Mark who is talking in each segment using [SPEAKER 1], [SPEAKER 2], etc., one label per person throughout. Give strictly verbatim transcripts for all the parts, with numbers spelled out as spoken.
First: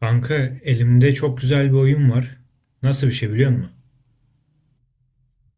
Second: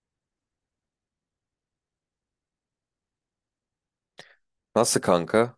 [SPEAKER 1] Kanka elimde çok güzel bir oyun var. Nasıl bir şey biliyor musun?
[SPEAKER 2] Nasıl kanka?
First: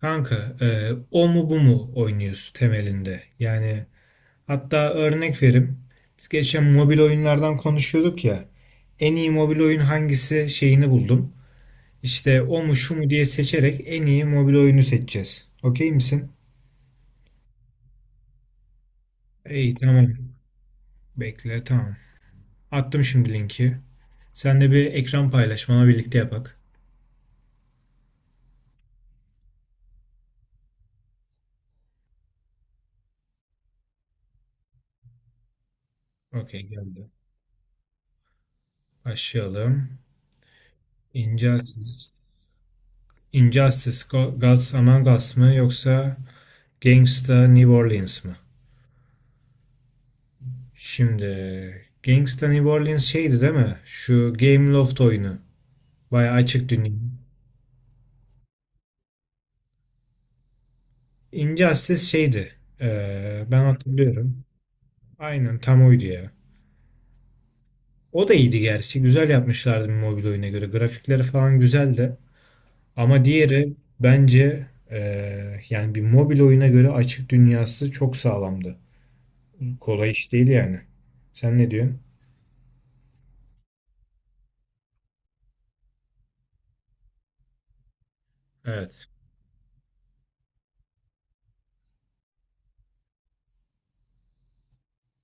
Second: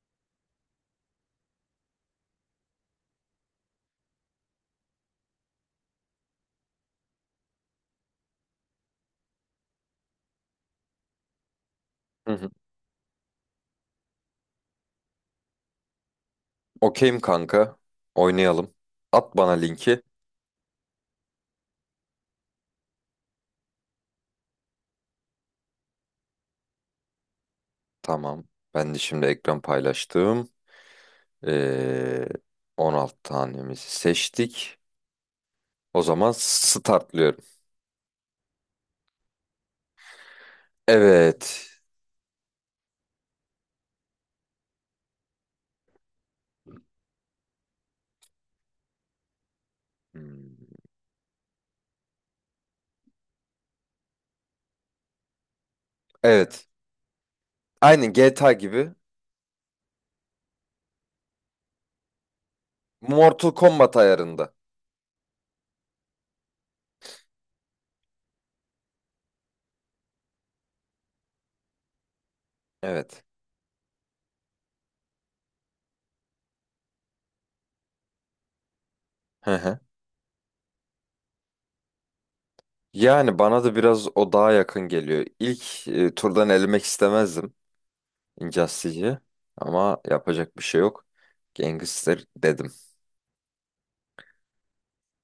[SPEAKER 1] Kanka, e, o mu bu mu oynuyoruz temelinde. Yani hatta örnek verim. Biz geçen mobil oyunlardan konuşuyorduk ya. En iyi mobil oyun hangisi şeyini buldum.
[SPEAKER 2] Hı
[SPEAKER 1] İşte
[SPEAKER 2] hı.
[SPEAKER 1] o mu şu mu diye seçerek en iyi mobil oyunu seçeceğiz. Okey misin?
[SPEAKER 2] Okeyim kanka. Oynayalım. At bana
[SPEAKER 1] İyi,
[SPEAKER 2] linki.
[SPEAKER 1] tamam. Bekle, tamam. Attım şimdi linki. Sen de bir ekran paylaş, birlikte yapak.
[SPEAKER 2] Tamam. Ben de şimdi ekran paylaştım. Ee, on altı tanemizi seçtik. O zaman
[SPEAKER 1] Okey, geldi.
[SPEAKER 2] startlıyorum.
[SPEAKER 1] Başlayalım.
[SPEAKER 2] Evet.
[SPEAKER 1] İncelsiz. Injustice Go- Gods Among Us mı yoksa Gangsta New Orleans mı?
[SPEAKER 2] Hmm,
[SPEAKER 1] Şimdi Gangsta New Orleans şeydi, değil mi? Şu Game Loft oyunu. Bayağı
[SPEAKER 2] Evet.
[SPEAKER 1] açık dünya.
[SPEAKER 2] Aynı ge te a gibi.
[SPEAKER 1] Injustice şeydi. Ee,
[SPEAKER 2] Mortal
[SPEAKER 1] ben
[SPEAKER 2] Kombat
[SPEAKER 1] hatırlıyorum.
[SPEAKER 2] ayarında.
[SPEAKER 1] Aynen tam oydu ya. O da iyiydi gerçi. Güzel yapmışlardı bir mobil oyuna göre. Grafikleri falan güzeldi.
[SPEAKER 2] Evet.
[SPEAKER 1] Ama diğeri bence ee, yani bir mobil oyuna göre açık dünyası çok sağlamdı.
[SPEAKER 2] Hı hı.
[SPEAKER 1] Kolay iş değil yani. Sen ne diyorsun?
[SPEAKER 2] Yani bana da biraz o daha yakın geliyor. İlk e, turdan elemek istemezdim
[SPEAKER 1] Evet.
[SPEAKER 2] Injustice'i. Ama yapacak bir şey yok. Gangster dedim.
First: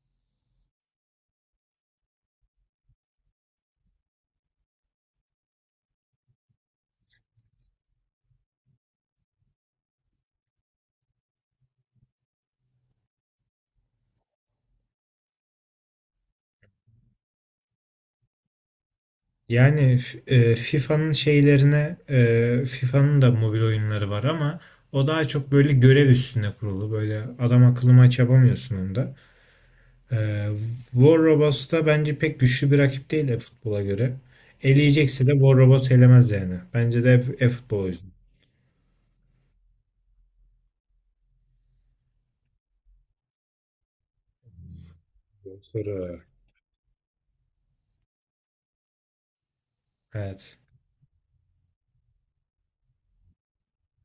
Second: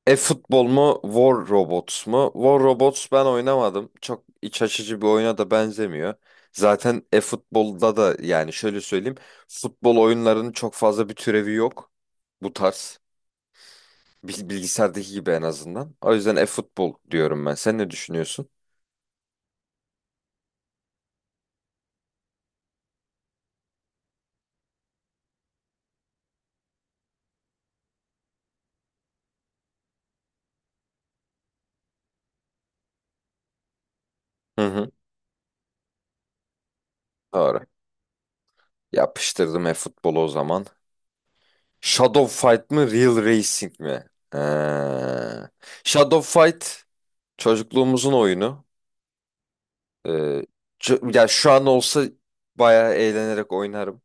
[SPEAKER 2] E-futbol mu, War Robots mu? War Robots ben oynamadım. Çok iç açıcı bir oyuna da benzemiyor. Zaten e-futbolda da yani şöyle söyleyeyim. Futbol oyunlarının çok fazla bir türevi yok. Bu tarz. Bil- Bilgisayardaki gibi en azından. O yüzden e-futbol diyorum ben. Sen ne düşünüyorsun?
[SPEAKER 1] Yani f- e, FIFA'nın şeylerine, e, FIFA'nın da mobil oyunları var ama o daha çok böyle görev üstüne kurulu. Böyle adam akıllı maç yapamıyorsun onda. E, War Robots da bence pek güçlü bir rakip değil de futbola göre.
[SPEAKER 2] Hı hı.
[SPEAKER 1] Eleyecekse de War Robots elemez yani. Bence de
[SPEAKER 2] Doğru.
[SPEAKER 1] e-futbol o yüzden.
[SPEAKER 2] Yapıştırdım e-futbolu o zaman. Shadow Fight mı, Real Racing mi? Ee,
[SPEAKER 1] Doğru.
[SPEAKER 2] Shadow Fight çocukluğumuzun oyunu. Ee,
[SPEAKER 1] Evet.
[SPEAKER 2] ço- Ya şu an olsa bayağı eğlenerek oynarım.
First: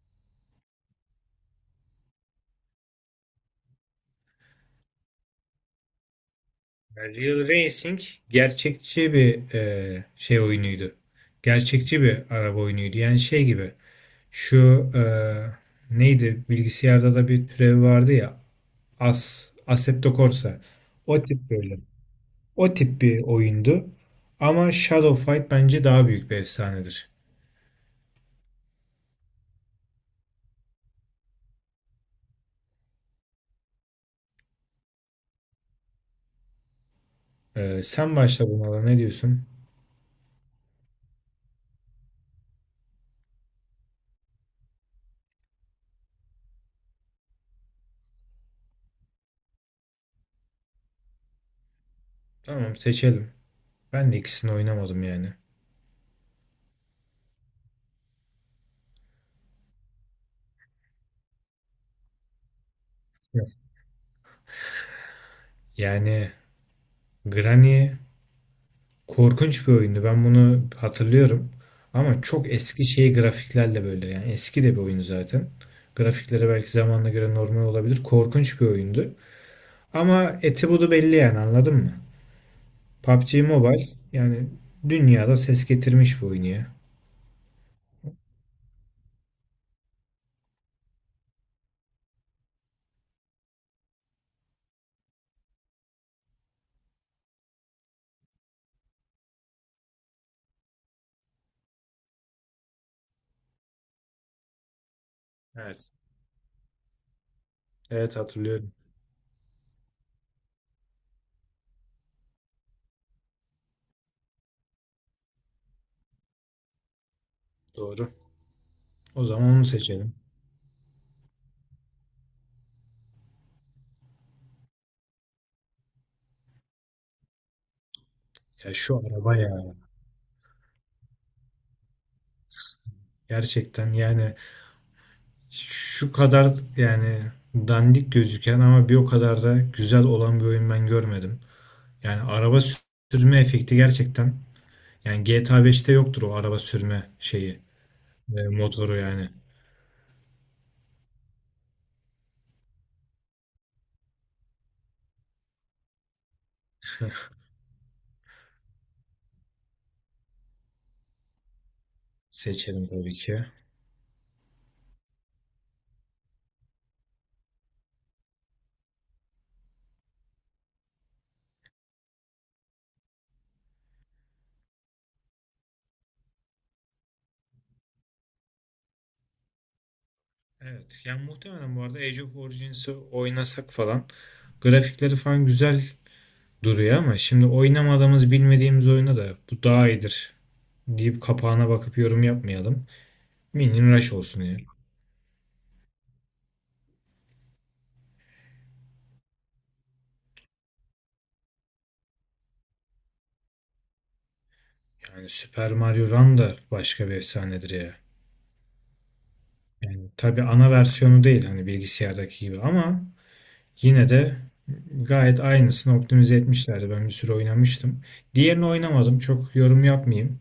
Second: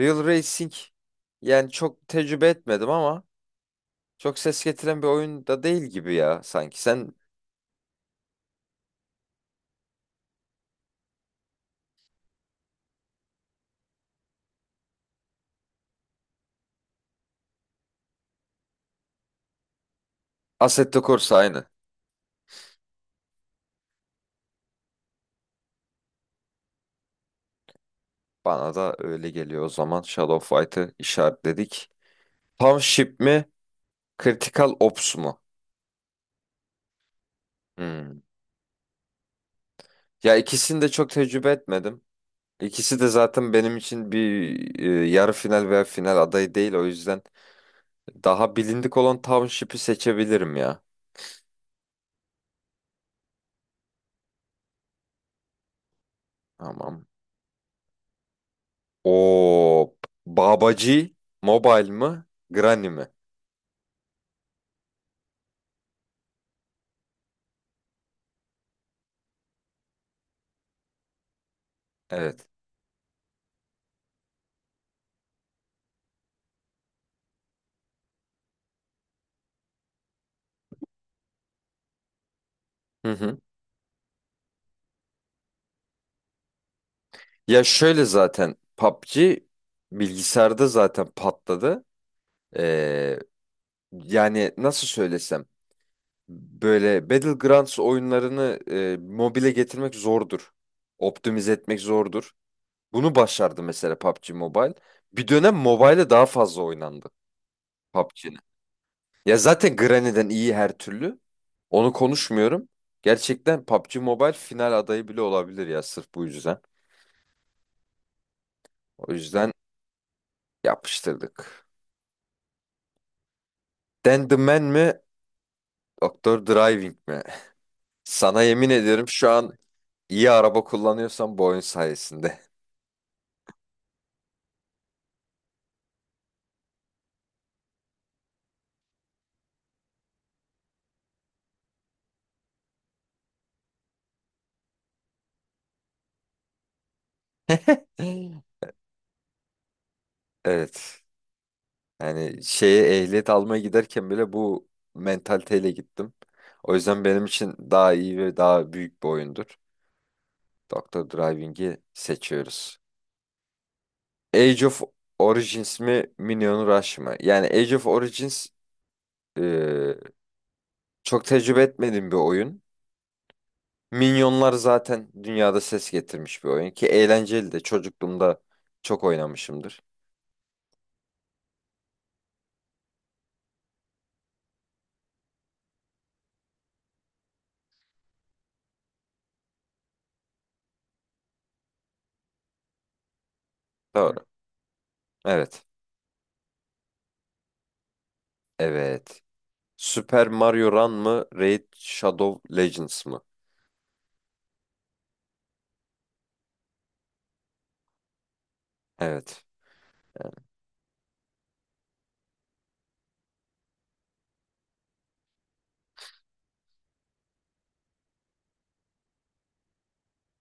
[SPEAKER 2] Real Racing yani çok tecrübe etmedim ama çok ses getiren bir oyun da değil gibi ya sanki. Sen
[SPEAKER 1] Yani Real Racing gerçekçi bir e, şey oyunuydu. Gerçekçi bir araba oyunuydu. Yani şey gibi şu e, neydi, bilgisayarda da bir türev vardı ya, As, Assetto Corsa.
[SPEAKER 2] Assetto
[SPEAKER 1] O
[SPEAKER 2] Corsa
[SPEAKER 1] tip
[SPEAKER 2] aynı.
[SPEAKER 1] böyle. O tip bir oyundu. Ama Shadow Fight bence daha büyük bir efsanedir.
[SPEAKER 2] Bana da öyle geliyor o zaman. Shadow Fight'ı işaretledik. Pump Ship mi? Critical Ops mu?
[SPEAKER 1] E, sen
[SPEAKER 2] Hmm.
[SPEAKER 1] başla, bunlara ne diyorsun?
[SPEAKER 2] Ya ikisini de çok tecrübe etmedim. İkisi de zaten benim için bir e, yarı final veya final adayı değil. O yüzden daha bilindik olan Township'i seçebilirim ya.
[SPEAKER 1] Tamam, seçelim. Ben de ikisini oynamadım yani.
[SPEAKER 2] Tamam. O Babacı Mobile mı? Granny mi?
[SPEAKER 1] Yani Granny korkunç bir oyundu. Ben bunu hatırlıyorum. Ama
[SPEAKER 2] Evet.
[SPEAKER 1] çok eski şey grafiklerle böyle, yani eski de bir oyun zaten. Grafikleri belki zamanla göre normal olabilir. Korkunç bir oyundu. Ama eti budu belli yani, anladın mı?
[SPEAKER 2] Hı hı.
[SPEAKER 1] P U B G Mobile yani dünyada ses getirmiş bir oyun ya.
[SPEAKER 2] Ya şöyle zaten PUBG bilgisayarda zaten patladı. Ee, Yani nasıl söylesem böyle Battlegrounds oyunlarını e, mobile getirmek zordur. Optimize etmek zordur. Bunu başardı mesela PUBG Mobile. Bir dönem
[SPEAKER 1] Evet.
[SPEAKER 2] mobile'e daha fazla oynandı
[SPEAKER 1] Evet,
[SPEAKER 2] PUBG.
[SPEAKER 1] hatırlıyorum.
[SPEAKER 2] Ya zaten Granny'den iyi her türlü. Onu konuşmuyorum. Gerçekten PUBG Mobile final adayı bile olabilir ya sırf bu yüzden.
[SPEAKER 1] Doğru.
[SPEAKER 2] O
[SPEAKER 1] O zaman
[SPEAKER 2] yüzden
[SPEAKER 1] onu seçelim.
[SPEAKER 2] yapıştırdık. Dan the Man mi? Doktor Driving mi? Sana yemin
[SPEAKER 1] Ya şu
[SPEAKER 2] ediyorum şu
[SPEAKER 1] araba
[SPEAKER 2] an
[SPEAKER 1] ya.
[SPEAKER 2] iyi araba kullanıyorsan bu oyun sayesinde.
[SPEAKER 1] Gerçekten yani şu kadar yani dandik gözüken ama bir o kadar da güzel olan bir oyun ben görmedim. Yani araba sürme efekti gerçekten. Yani G T A beşte yoktur o araba sürme şeyi. E, motoru yani.
[SPEAKER 2] Evet. Yani şeye ehliyet almaya giderken bile bu mentaliteyle gittim. O yüzden benim için daha iyi ve daha büyük bir oyundur. Doktor Driving'i seçiyoruz.
[SPEAKER 1] Seçelim tabii ki.
[SPEAKER 2] Age of Origins mi Minion Rush mı? Yani Age of Origins e, çok tecrübe etmediğim bir oyun. Minyonlar zaten dünyada ses getirmiş bir oyun ki eğlenceli de çocukluğumda çok oynamışımdır.
[SPEAKER 1] Evet. Yani muhtemelen bu arada Age of Origins'i oynasak falan grafikleri falan güzel duruyor, ama şimdi oynamadığımız bilmediğimiz oyuna da bu daha iyidir deyip kapağına bakıp yorum yapmayalım. Minion Rush
[SPEAKER 2] Doğru.
[SPEAKER 1] olsun ya.
[SPEAKER 2] Evet. Evet. Super Mario Run mı Raid Shadow Legends mı?
[SPEAKER 1] Yani Super Mario Run da başka bir efsanedir ya.
[SPEAKER 2] Evet.
[SPEAKER 1] Yani tabii ana versiyonu değil hani bilgisayardaki gibi, ama yine de gayet aynısını optimize etmişlerdi. Ben bir süre oynamıştım. Diğerini oynamadım. Çok yorum yapmayayım.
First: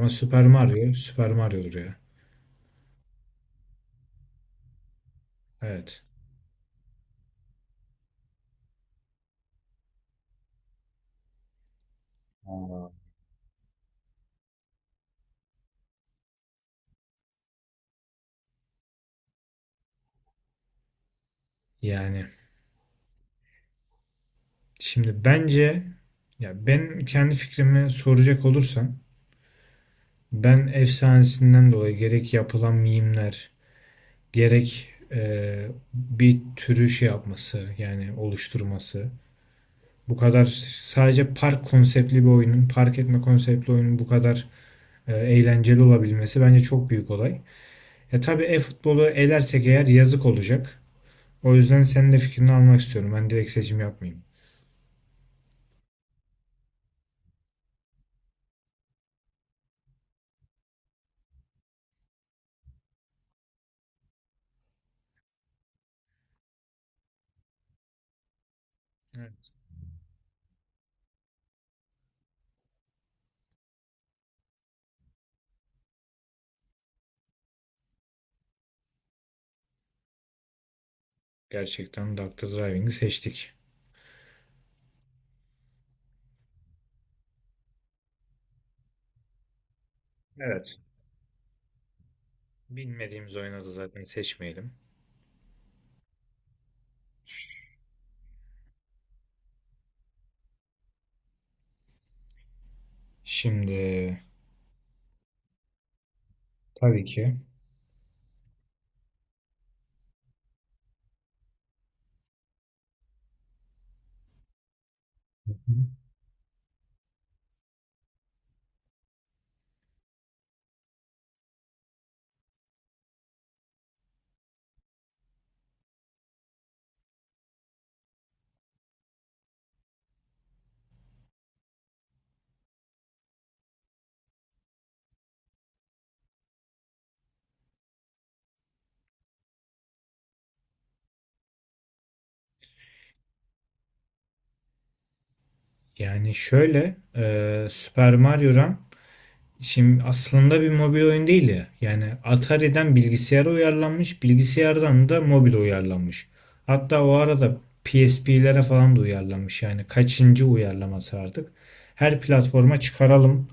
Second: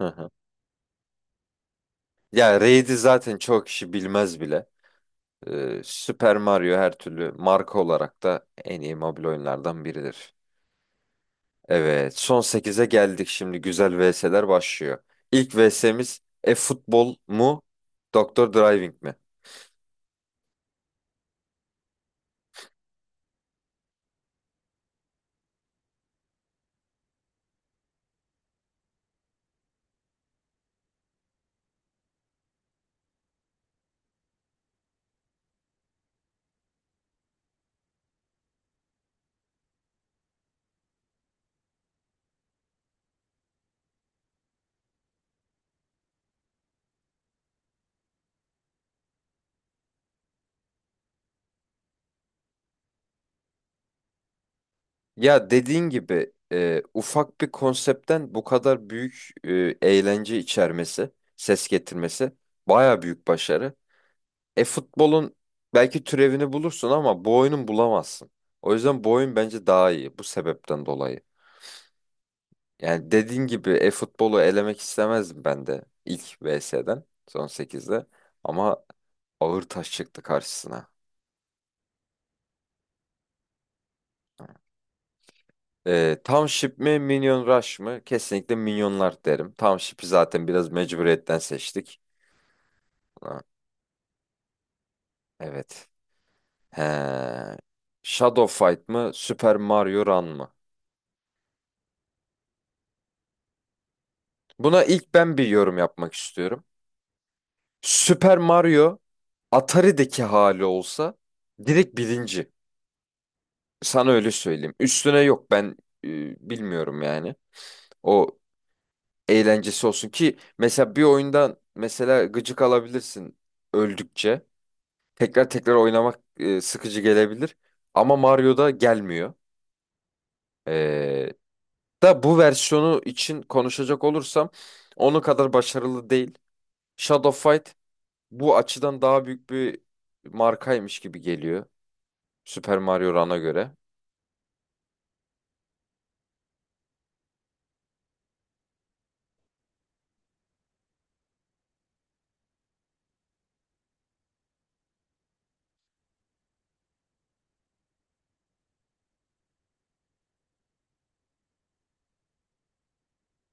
[SPEAKER 2] Hı hı.
[SPEAKER 1] Super Mario, Super Mario'dur ya.
[SPEAKER 2] Ya Raid'i zaten çok kişi bilmez bile. E,
[SPEAKER 1] Evet.
[SPEAKER 2] Super Mario her türlü marka olarak da en iyi mobil oyunlardan biridir. Evet, son sekize geldik şimdi. Güzel vi es ler başlıyor. İlk vi es imiz e-futbol mu, Doktor Driving mi?
[SPEAKER 1] Yani şimdi bence, ya ben kendi fikrimi soracak olursan, ben efsanesinden dolayı gerek yapılan mimler, gerek e, bir türü şey yapması yani oluşturması, bu kadar sadece park konseptli bir oyunun park etme konseptli oyunun bu kadar e, eğlenceli olabilmesi bence çok büyük olay. Ya tabii e-futbolu elersek eğer yazık olacak. O yüzden senin de fikrini almak istiyorum. Ben direkt seçim yapmayayım.
[SPEAKER 2] Ya dediğin gibi e, ufak bir konseptten bu kadar büyük e, eğlence içermesi, ses getirmesi baya büyük başarı. E-futbolun belki türevini bulursun ama bu oyunun bulamazsın. O yüzden bu oyun
[SPEAKER 1] Evet.
[SPEAKER 2] bence daha iyi bu sebepten dolayı. Yani dediğin gibi e-futbolu elemek istemezdim ben de ilk versustan son sekizde. Ama ağır taş çıktı karşısına.
[SPEAKER 1] Gerçekten doktor Driving'i seçtik.
[SPEAKER 2] Ee, Township mi Minion Rush mı? Kesinlikle Minyonlar derim. Township'i zaten biraz
[SPEAKER 1] Evet.
[SPEAKER 2] mecburiyetten seçtik.
[SPEAKER 1] Bilmediğimiz
[SPEAKER 2] Ha,
[SPEAKER 1] oyuna da zaten seçmeyelim.
[SPEAKER 2] evet. He. Shadow Fight mı Super Mario Run mı?
[SPEAKER 1] Şimdi,
[SPEAKER 2] Buna ilk ben bir yorum yapmak istiyorum.
[SPEAKER 1] tabii ki.
[SPEAKER 2] Super Mario Atari'deki hali olsa direkt birinci. Sana öyle söyleyeyim. Üstüne yok ben e, bilmiyorum yani. O eğlencesi olsun ki mesela bir oyundan mesela gıcık alabilirsin öldükçe. Tekrar tekrar oynamak e, sıkıcı gelebilir ama Mario'da gelmiyor. Ee, Da bu versiyonu için konuşacak olursam onun kadar başarılı değil. Shadow Fight bu açıdan daha büyük bir markaymış gibi geliyor Super Mario Run'a göre.
[SPEAKER 1] Yani şöyle, e, Super Mario Run şimdi aslında bir mobil oyun değil ya. Yani Atari'den bilgisayara uyarlanmış, bilgisayardan da mobil uyarlanmış. Hatta o arada P S P'lere falan da uyarlanmış. Yani kaçıncı uyarlaması artık. Her platforma çıkaralım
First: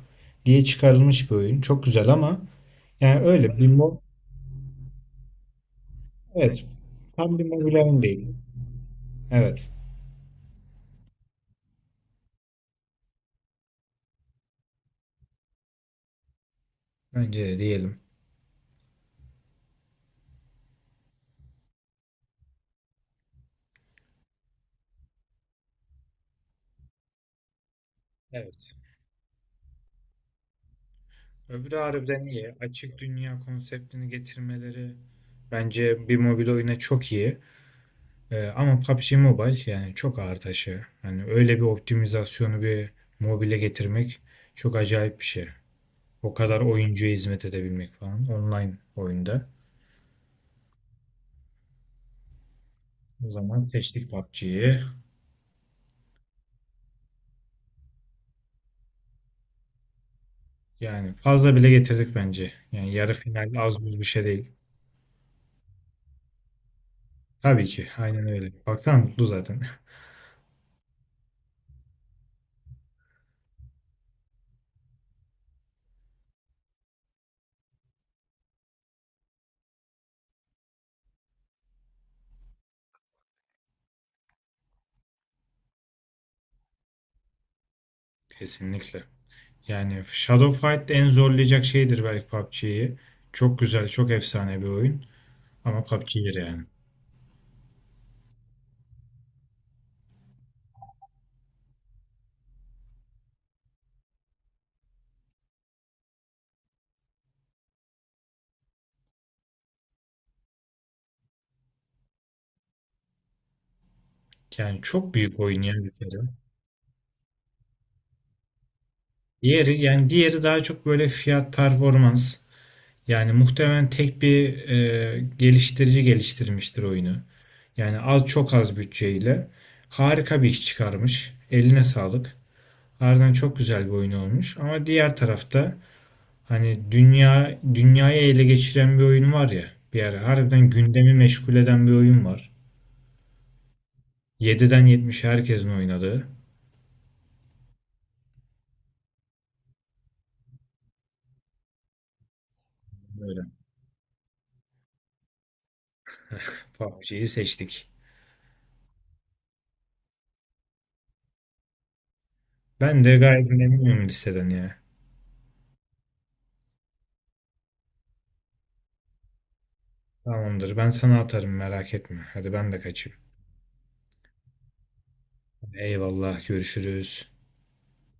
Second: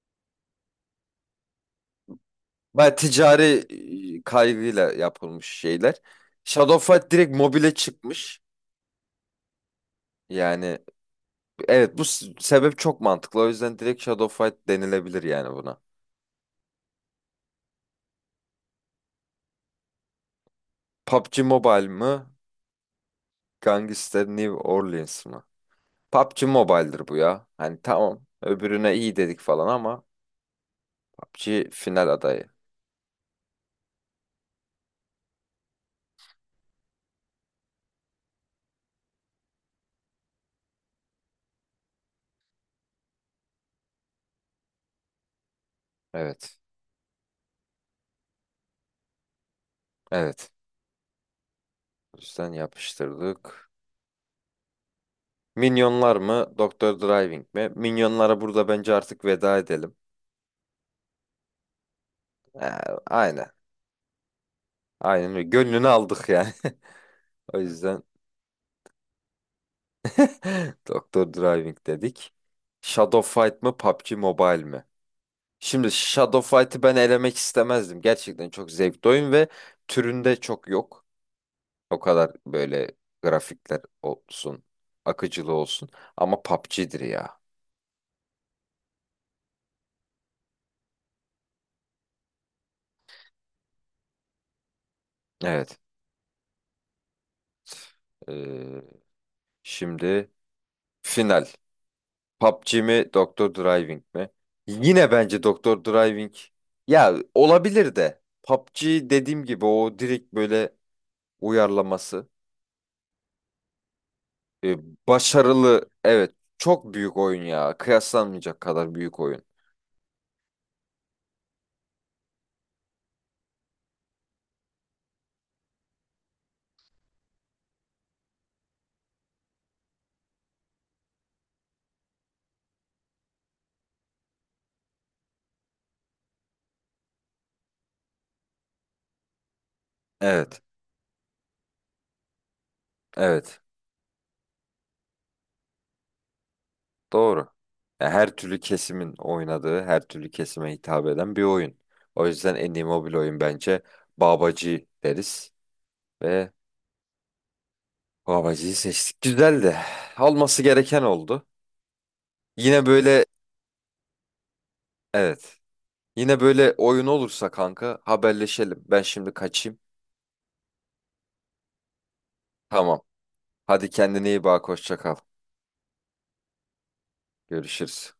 [SPEAKER 1] diye çıkarılmış bir oyun. Çok güzel, ama
[SPEAKER 2] Baya
[SPEAKER 1] yani
[SPEAKER 2] ticari
[SPEAKER 1] öyle bir mo
[SPEAKER 2] e, kaygıyla yapılmış şeyler.
[SPEAKER 1] evet,
[SPEAKER 2] Shadow Fight direkt
[SPEAKER 1] tam bir
[SPEAKER 2] mobile
[SPEAKER 1] mobil oyun değil.
[SPEAKER 2] çıkmış.
[SPEAKER 1] Evet.
[SPEAKER 2] Yani evet, bu s- sebep çok mantıklı. O yüzden direkt Shadow Fight denilebilir yani buna.
[SPEAKER 1] Bence de diyelim.
[SPEAKER 2] PUBG Mobile mı? Gangster New Orleans mı? PUBG Mobile'dir bu ya. Hani tamam
[SPEAKER 1] Evet.
[SPEAKER 2] öbürüne iyi dedik falan ama PUBG
[SPEAKER 1] Öbürü
[SPEAKER 2] final
[SPEAKER 1] harbiden
[SPEAKER 2] adayı.
[SPEAKER 1] iyi. Açık dünya konseptini getirmeleri bence bir mobil oyuna çok iyi. Ee, ama P U B G Mobile yani çok ağır taşı. Hani öyle bir optimizasyonu bir mobile getirmek çok acayip bir şey. O
[SPEAKER 2] Evet.
[SPEAKER 1] kadar oyuncuya hizmet edebilmek falan, online oyunda.
[SPEAKER 2] Evet. O yüzden
[SPEAKER 1] O zaman
[SPEAKER 2] yapıştırdık.
[SPEAKER 1] seçtik P U B G'yi.
[SPEAKER 2] Minyonlar mı? Doktor Driving mi? Minyonlara burada bence artık veda edelim.
[SPEAKER 1] Yani fazla bile getirdik bence.
[SPEAKER 2] Ee,
[SPEAKER 1] Yani yarı
[SPEAKER 2] aynen.
[SPEAKER 1] final az buz bir şey değil.
[SPEAKER 2] Aynen öyle. Gönlünü aldık yani. O
[SPEAKER 1] Tabii ki
[SPEAKER 2] yüzden
[SPEAKER 1] aynen öyle. Baksana mutlu zaten.
[SPEAKER 2] Doktor Driving dedik. Shadow Fight mı? PUBG Mobile mi? Şimdi Shadow Fight'ı ben elemek istemezdim. Gerçekten çok zevkli oyun ve türünde çok yok. O kadar böyle grafikler olsun, akıcılığı olsun. Ama PUBG'dir ya.
[SPEAKER 1] Kesinlikle. Yani Shadow Fight en zorlayacak şeydir belki P U B G'yi. Çok güzel, çok efsane bir oyun.
[SPEAKER 2] Evet.
[SPEAKER 1] Ama P U B G'dir yani.
[SPEAKER 2] Ee, Şimdi final. PUBG mi, Doktor Driving mi? Yine bence Doktor Driving. Ya olabilir de. PUBG dediğim gibi o direkt böyle uyarlaması. Ee,
[SPEAKER 1] Yani çok büyük oyun yani
[SPEAKER 2] Başarılı.
[SPEAKER 1] bir kere.
[SPEAKER 2] Evet. Çok büyük oyun ya. Kıyaslanmayacak kadar büyük oyun.
[SPEAKER 1] Diğeri yani diğeri daha çok böyle fiyat performans. Yani muhtemelen tek bir e, geliştirici geliştirmiştir oyunu. Yani az, çok az bütçeyle harika bir iş çıkarmış. Eline sağlık. Harbiden çok güzel bir oyun olmuş. Ama diğer tarafta hani dünya dünyayı ele geçiren bir oyun var ya. Bir ara
[SPEAKER 2] Evet.
[SPEAKER 1] harbiden gündemi meşgul eden bir oyun var,
[SPEAKER 2] Evet,
[SPEAKER 1] yediden yetmişe herkesin oynadığı.
[SPEAKER 2] doğru. Ya her türlü kesimin oynadığı, her türlü kesime hitap eden bir oyun. O yüzden en iyi mobil oyun
[SPEAKER 1] Böyle
[SPEAKER 2] bence Babacı deriz ve
[SPEAKER 1] P U B G'yi seçtik.
[SPEAKER 2] Babacı'yı seçtik. Güzeldi. Alması gereken oldu. Yine
[SPEAKER 1] Ben de
[SPEAKER 2] böyle
[SPEAKER 1] gayet memnunum listeden ya.
[SPEAKER 2] evet. Yine böyle oyun olursa kanka haberleşelim. Ben şimdi kaçayım.
[SPEAKER 1] Tamamdır. Ben sana atarım, merak etme. Hadi ben de
[SPEAKER 2] Tamam.
[SPEAKER 1] kaçayım.
[SPEAKER 2] Hadi kendine iyi bak. Hoşça kal.
[SPEAKER 1] Eyvallah. Görüşürüz.
[SPEAKER 2] Görüşürüz.